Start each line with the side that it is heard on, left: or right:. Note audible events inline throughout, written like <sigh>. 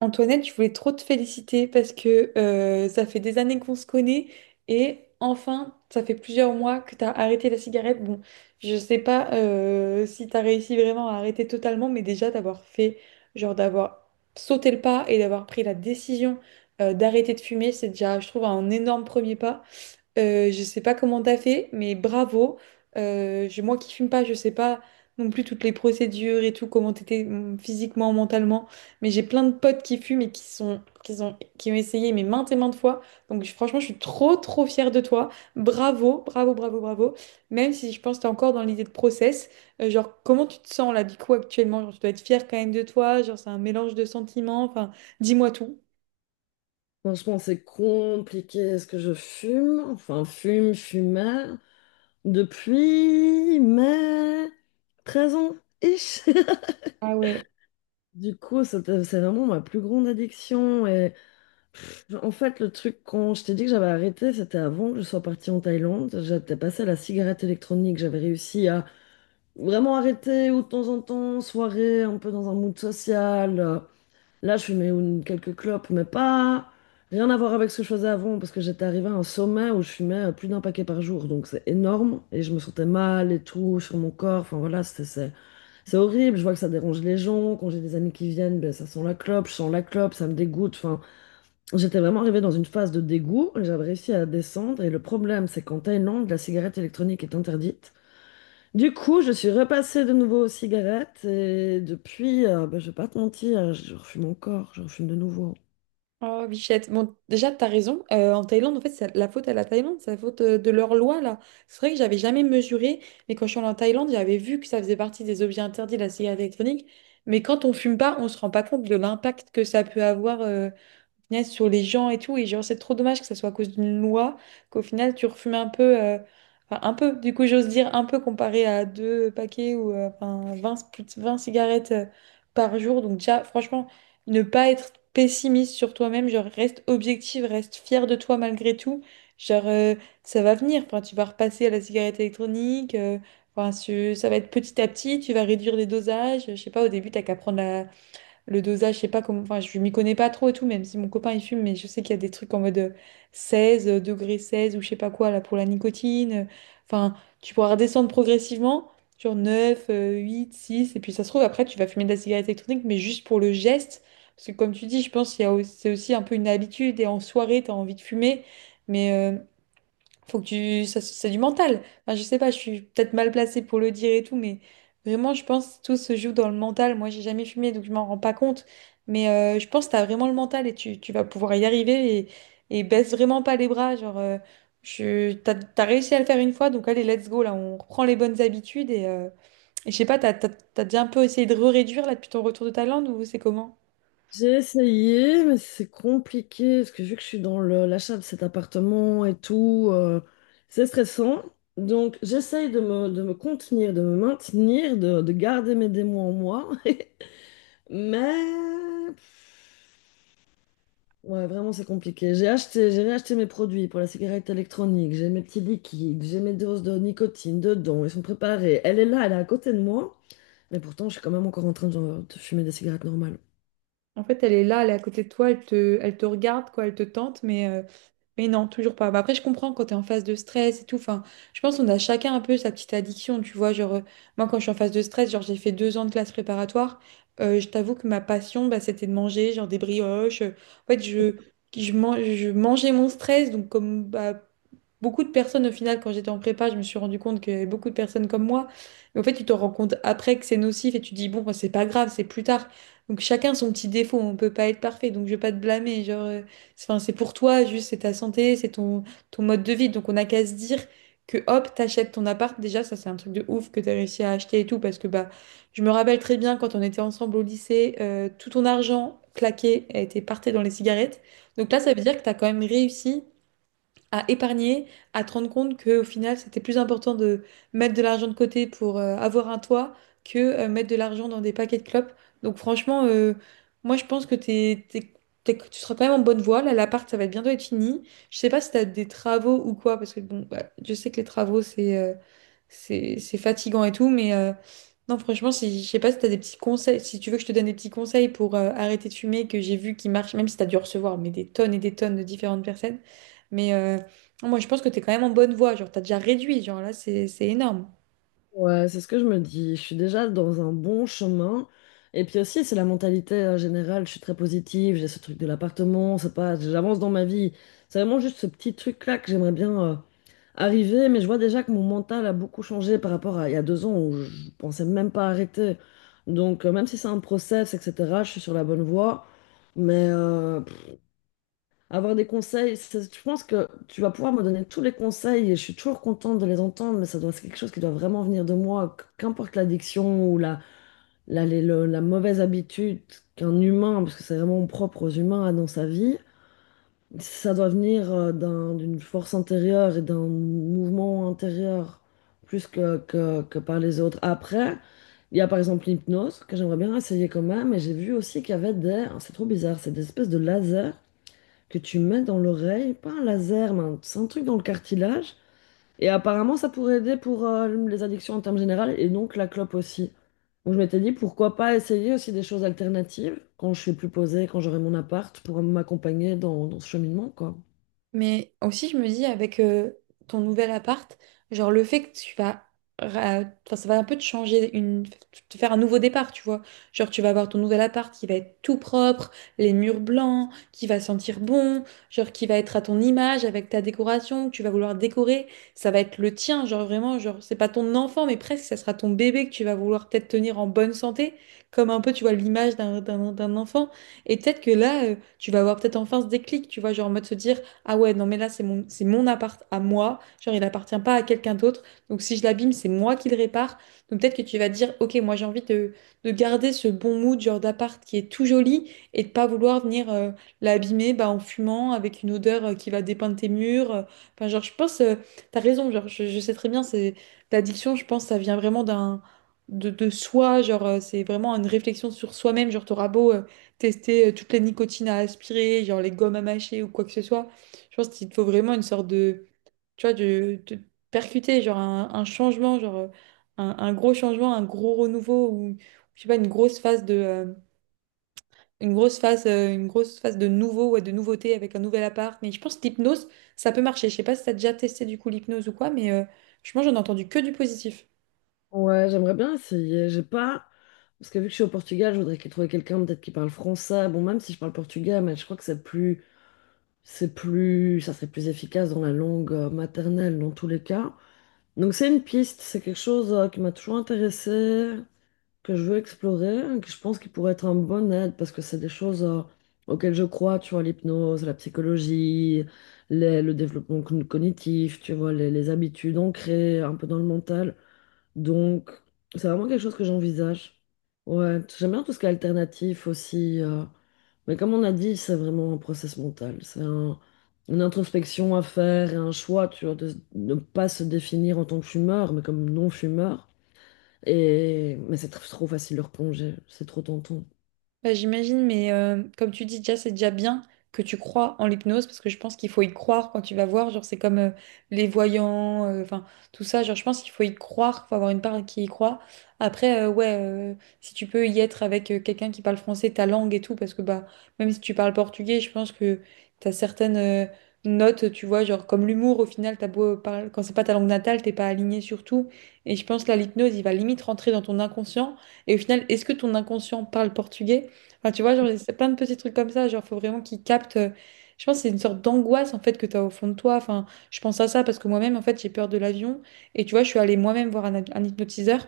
right: Antoinette, je voulais trop te féliciter parce que ça fait des années qu'on se connaît et enfin, ça fait plusieurs mois que tu as arrêté la cigarette. Bon, je sais pas si tu as réussi vraiment à arrêter totalement, mais déjà d'avoir fait, genre d'avoir sauté le pas et d'avoir pris la décision d'arrêter de fumer, c'est déjà, je trouve, un énorme premier pas. Je sais pas comment t'as fait, mais bravo. Moi qui fume pas, je sais pas non plus toutes les procédures et tout, comment t'étais physiquement, mentalement. Mais j'ai plein de potes qui fument et qui ont essayé mais maintes et maintes fois. Franchement, je suis trop trop fière de toi. Bravo, bravo, bravo, bravo. Même si je pense que t'es encore dans l'idée de process. Genre comment tu te sens là du coup actuellement? Genre, tu dois être fière quand même de toi. Genre c'est un mélange de sentiments. Enfin, dis-moi tout.
left: Franchement, c'est compliqué. Est-ce que je fume? Enfin, fume, fumais. Depuis mai 13 ans, ish. <laughs>
right: Ah ouais.
left: Du coup, c'est vraiment ma plus grande addiction. Et en fait, le truc, quand je t'ai dit que j'avais arrêté, c'était avant que je sois partie en Thaïlande. J'étais passée à la cigarette électronique. J'avais réussi à vraiment arrêter ou de temps en temps, soirée, un peu dans un mood social. Là, je fumais quelques clopes, mais pas rien à voir avec ce que je faisais avant, parce que j'étais arrivée à un sommet où je fumais plus d'un paquet par jour, donc c'est énorme, et je me sentais mal et tout sur mon corps. Enfin voilà, c'est horrible. Je vois que ça dérange les gens. Quand j'ai des amis qui viennent, ben, ça sent la clope, je sens la clope, ça me dégoûte. Enfin, j'étais vraiment arrivée dans une phase de dégoût, et j'avais réussi à descendre, et le problème, c'est qu'en Thaïlande, la cigarette électronique est interdite. Du coup, je suis repassée de nouveau aux cigarettes et depuis, bah, je vais pas te mentir, je refume encore, je refume de nouveau.
right: Oh, bichette. Bon, déjà, t'as raison. En Thaïlande, en fait, c'est la faute à la Thaïlande, c'est la faute de leur loi, là. C'est vrai que j'avais jamais mesuré, mais quand je suis allée en Thaïlande, j'avais vu que ça faisait partie des objets interdits, la cigarette électronique. Mais quand on fume pas, on se rend pas compte de l'impact que ça peut avoir. Punaise, sur les gens et tout. Et genre, c'est trop dommage que ça soit à cause d'une loi qu'au final, tu refumes un peu, enfin, un peu, du coup, j'ose dire un peu comparé à deux paquets ou enfin, 20 plus de 20 cigarettes par jour. Donc, déjà, franchement, ne pas être pessimiste sur toi-même, genre, reste objective, reste fier de toi malgré tout. Genre, euh, Ça va venir. Enfin, tu vas repasser à la cigarette électronique. Enfin, ça va être petit à petit, tu vas réduire les dosages. Je sais pas, au début, t'as qu'à prendre la, le dosage, je sais pas comment, enfin, je m'y connais pas trop et tout, même si mon copain il fume, mais je sais qu'il y a des trucs en mode 16, degré 16 ou je sais pas quoi là pour la nicotine. Enfin, tu pourras redescendre progressivement, genre 9 8, 6, et puis ça se trouve après tu vas fumer de la cigarette électronique, mais juste pour le geste. Parce que comme tu dis, je pense qu'il y a aussi, c'est aussi un peu une habitude et en soirée, tu as envie de fumer. Mais faut que tu... ça, c'est du mental. Enfin, je sais pas, je suis peut-être mal placée pour le dire et tout, mais vraiment, je pense que tout se joue dans le mental. Moi, j'ai jamais fumé, donc je m'en rends pas compte. Mais je pense que t'as vraiment le mental et tu vas pouvoir y arriver et baisse vraiment pas les bras. T'as réussi à le faire une fois, donc allez, let's go, là, on reprend les bonnes habitudes et je sais pas, t'as déjà un peu essayé de réduire là depuis ton retour de Thaïlande ou c'est comment?
left: J'ai essayé, mais c'est compliqué parce que vu que je suis dans l'achat de cet appartement et tout, c'est stressant. Donc j'essaye de me contenir, de me maintenir, de garder mes démons en moi. <laughs> Mais ouais, vraiment c'est compliqué. J'ai acheté, j'ai réacheté mes produits pour la cigarette électronique. J'ai mes petits liquides, j'ai mes doses de nicotine dedans. Ils sont préparés. Elle est là, elle est à côté de moi. Mais pourtant, je suis quand même encore en train de fumer des cigarettes normales.
right: En fait, elle est là, elle est à côté de toi, elle te regarde, quoi, elle te tente, mais non, toujours pas. Bah, après, je comprends quand tu es en phase de stress et tout. Enfin, je pense qu'on a chacun un peu sa petite addiction, tu vois. Moi, quand je suis en phase de stress, genre, j'ai fait 2 ans de classe préparatoire. Je t'avoue que ma passion, bah, c'était de manger, genre des brioches. En fait, je mangeais mon stress, donc comme bah, beaucoup de personnes, au final, quand j'étais en prépa, je me suis rendu compte qu'il y avait beaucoup de personnes comme moi. Mais en fait, tu te rends compte après que c'est nocif et tu te dis, bon, bah, c'est pas grave, c'est plus tard. Donc, chacun son petit défaut, on peut pas être parfait, donc je vais pas te blâmer. C'est 'fin, c'est pour toi, juste, c'est ta santé, ton mode de vie. Donc, on n'a qu'à se dire que hop, t'achètes ton appart. Déjà, ça, c'est un truc de ouf que t'as réussi à acheter et tout, parce que bah, je me rappelle très bien quand on était ensemble au lycée, tout ton argent claqué a été parté dans les cigarettes. Donc là, ça veut dire que t'as quand même réussi à épargner, à te rendre compte qu'au final, c'était plus important de mettre de l'argent de côté pour avoir un toit que mettre de l'argent dans des paquets de clopes. Donc franchement, moi je pense que tu seras quand même en bonne voie. Là, l'appart, ça va bientôt être fini. Je sais pas si tu as des travaux ou quoi, parce que bon, bah, je sais que les travaux, c'est fatigant et tout, mais non, franchement, si, je sais pas si t'as des petits conseils, si tu veux que je te donne des petits conseils pour arrêter de fumer, que j'ai vu qui marchent, même si t'as dû recevoir mais des tonnes et des tonnes de différentes personnes. Mais moi, je pense que t'es quand même en bonne voie. Genre, t'as déjà réduit. Genre, là, c'est énorme.
left: Ouais, c'est ce que je me dis. Je suis déjà dans un bon chemin. Et puis aussi, c'est la mentalité générale. Je suis très positive. J'ai ce truc de l'appartement. C'est pas, j'avance dans ma vie. C'est vraiment juste ce petit truc-là que j'aimerais bien arriver. Mais je vois déjà que mon mental a beaucoup changé par rapport à il y a 2 ans où je pensais même pas arrêter. Donc, même si c'est un process, etc., je suis sur la bonne voie. Mais avoir des je pense que tu vas pouvoir me donner tous les conseils et je suis toujours contente de les entendre, mais ça doit, c'est quelque chose qui doit vraiment venir de moi, qu'importe l'addiction ou la mauvaise habitude qu'un humain, parce que c'est vraiment propre aux humains, a dans sa vie, ça doit venir d'une force intérieure et d'un mouvement intérieur plus que par les autres. Après, il y a par exemple l'hypnose, que j'aimerais bien essayer quand même, et j'ai vu aussi qu'il y avait des, c'est trop bizarre, c'est des espèces de lasers que tu mets dans l'oreille, pas un laser, mais c'est un truc dans le cartilage. Et apparemment, ça pourrait aider pour les addictions en termes généraux et donc la clope aussi. Donc je m'étais dit, pourquoi pas essayer aussi des choses alternatives quand je suis plus posée, quand j'aurai mon appart, pour m'accompagner dans, dans ce cheminement, quoi.
right: Mais aussi, je me dis, avec ton nouvel appart, genre le fait que enfin, ça va un peu te changer, te faire un nouveau départ, tu vois. Genre, tu vas avoir ton nouvel appart qui va être tout propre, les murs blancs, qui va sentir bon, genre qui va être à ton image avec ta décoration, que tu vas vouloir décorer. Ça va être le tien, genre vraiment, genre, c'est pas ton enfant, mais presque, ça sera ton bébé que tu vas vouloir peut-être tenir en bonne santé, comme un peu, tu vois, l'image d'un enfant. Et peut-être que là, tu vas avoir peut-être enfin ce déclic, tu vois, genre en mode se dire ah ouais, non, mais là, c'est mon appart à moi. Genre, il appartient pas à quelqu'un d'autre. Donc, si je l'abîme, c'est moi qui le répare. Donc, peut-être que tu vas te dire, ok, moi, j'ai envie de garder ce bon mood, genre d'appart qui est tout joli et de pas vouloir venir l'abîmer bah, en fumant avec une odeur qui va dépeindre tes murs. Enfin, genre, je pense, euh, T'as raison. Genre, je sais très bien, c'est l'addiction, je pense, ça vient vraiment d'un. de soi, c'est vraiment une réflexion sur soi-même, genre t'auras beau tester toutes les nicotines à aspirer, genre les gommes à mâcher ou quoi que ce soit. Je pense qu'il te faut vraiment une sorte de, tu vois, de percuter, genre un changement, un gros changement, un gros renouveau, ou je sais pas, une grosse phase de, une grosse phase de nouveau, ouais, de nouveauté avec un nouvel appart. Mais je pense que l'hypnose, ça peut marcher. Je sais pas si t'as déjà testé du coup l'hypnose ou quoi, mais franchement, j'en ai entendu que du positif.
left: Ouais, j'aimerais bien essayer. J'ai pas... Parce que vu que je suis au Portugal, je voudrais trouver quelqu'un peut-être qui parle français. Bon, même si je parle portugais, mais je crois que c'est plus... C'est plus, ça serait plus efficace dans la langue maternelle dans tous les cas. Donc c'est une piste, c'est quelque chose qui m'a toujours intéressée, que je veux explorer, que je pense qui pourrait être un bon aide parce que c'est des choses auxquelles je crois, tu vois, l'hypnose, la psychologie, le développement cognitif, tu vois, les habitudes ancrées un peu dans le mental. Donc, c'est vraiment quelque chose que j'envisage. Ouais, j'aime bien tout ce qui est alternatif aussi. Mais comme on a dit, c'est vraiment un process mental. Une introspection à faire et un choix, tu vois, de ne pas se définir en tant que fumeur, mais comme non-fumeur. Et... Mais c'est trop facile de replonger. C'est trop tentant.
right: Bah, j'imagine, mais comme tu dis déjà, c'est déjà bien que tu crois en l'hypnose parce que je pense qu'il faut y croire quand tu vas voir. Genre, c'est comme les voyants, enfin, tout ça. Genre, je pense qu'il faut y croire, faut avoir une part qui y croit. Après, ouais, si tu peux y être avec quelqu'un qui parle français, ta langue et tout, parce que bah, même si tu parles portugais, je pense que t'as certaines notes, tu vois, genre comme l'humour, au final, t'as beau parler, quand c'est pas ta langue natale, t'es pas aligné sur tout. Et je pense là, l'hypnose, il va limite rentrer dans ton inconscient. Et au final, est-ce que ton inconscient parle portugais? Enfin, tu vois, genre, c'est plein de petits trucs comme ça. Genre, faut vraiment qu'ils captent. Je pense que c'est une sorte d'angoisse, en fait, que tu as au fond de toi. Enfin, je pense à ça parce que moi-même, en fait, j'ai peur de l'avion. Et tu vois, je suis allée moi-même voir un hypnotiseur.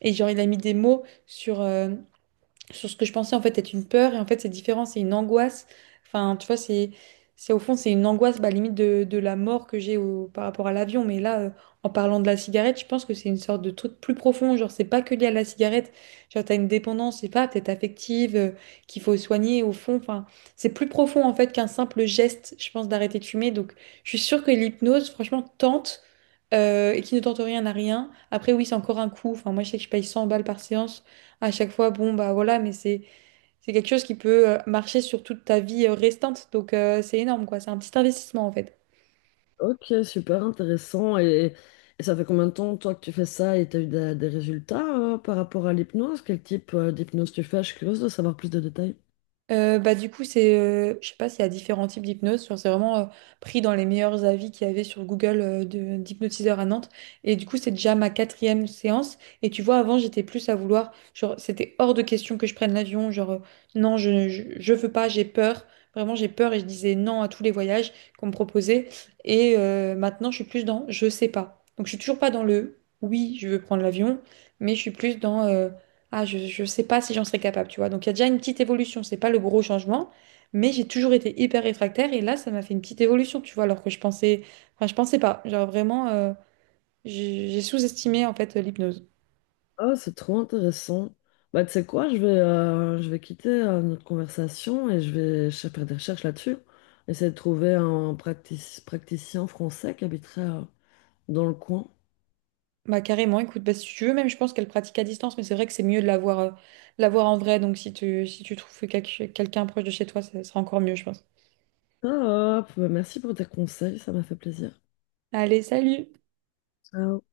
right: Et genre, il a mis des mots sur ce que je pensais en fait être une peur et en fait c'est différent, c'est une angoisse. Enfin, tu vois, c'est au fond c'est une angoisse bah, limite de la mort que j'ai par rapport à l'avion. Mais là, en parlant de la cigarette, je pense que c'est une sorte de truc plus profond. Genre c'est pas que lié à la cigarette. Genre t'as une dépendance, c'est pas peut-être affective qu'il faut soigner au fond. Enfin, c'est plus profond en fait qu'un simple geste, je pense, d'arrêter de fumer. Donc je suis sûre que l'hypnose, franchement, tente. Et qui ne tente rien à rien. Après, oui, c'est encore un coût. Enfin, moi, je sais que je paye 100 balles par séance à chaque fois, bon, bah voilà, mais c'est quelque chose qui peut marcher sur toute ta vie restante. Donc, c'est énorme, quoi. C'est un petit investissement, en fait.
left: Ok, super intéressant. Et ça fait combien de temps, toi, que tu fais ça et t'as eu des résultats par rapport à l'hypnose? Quel type d'hypnose tu fais? Je suis curieuse de savoir plus de détails.
right: Bah, du coup, je sais pas s'il y a différents types d'hypnose. Genre, c'est vraiment pris dans les meilleurs avis qu'il y avait sur Google d'hypnotiseurs à Nantes. Et du coup, c'est déjà ma 4e séance. Et tu vois, avant, j'étais plus à vouloir. Genre, c'était hors de question que je prenne l'avion. Non, je veux pas, j'ai peur. Vraiment, j'ai peur et je disais non à tous les voyages qu'on me proposait. Et maintenant, je suis plus dans je sais pas. Donc, je suis toujours pas dans le oui, je veux prendre l'avion, mais je suis plus dans. Ah, je sais pas si j'en serais capable, tu vois. Donc, il y a déjà une petite évolution. C'est pas le gros changement, mais j'ai toujours été hyper réfractaire et là, ça m'a fait une petite évolution, tu vois, alors que je pensais, enfin, je pensais pas. J'ai sous-estimé en fait l'hypnose.
left: Ah, c'est trop intéressant. Bah, tu sais quoi, je vais quitter notre conversation et je vais faire des recherches là-dessus. Essayer de trouver un praticien français qui habiterait dans le coin.
right: Bah, carrément, écoute, bah, si tu veux, même je pense qu'elle pratique à distance, mais c'est vrai que c'est mieux de l'avoir, voir, de la en vrai. Donc, si tu trouves quelqu'un proche de chez toi, ça sera encore mieux, je pense.
left: Top, merci pour tes conseils, ça m'a fait plaisir.
right: Allez, salut!
left: Ciao.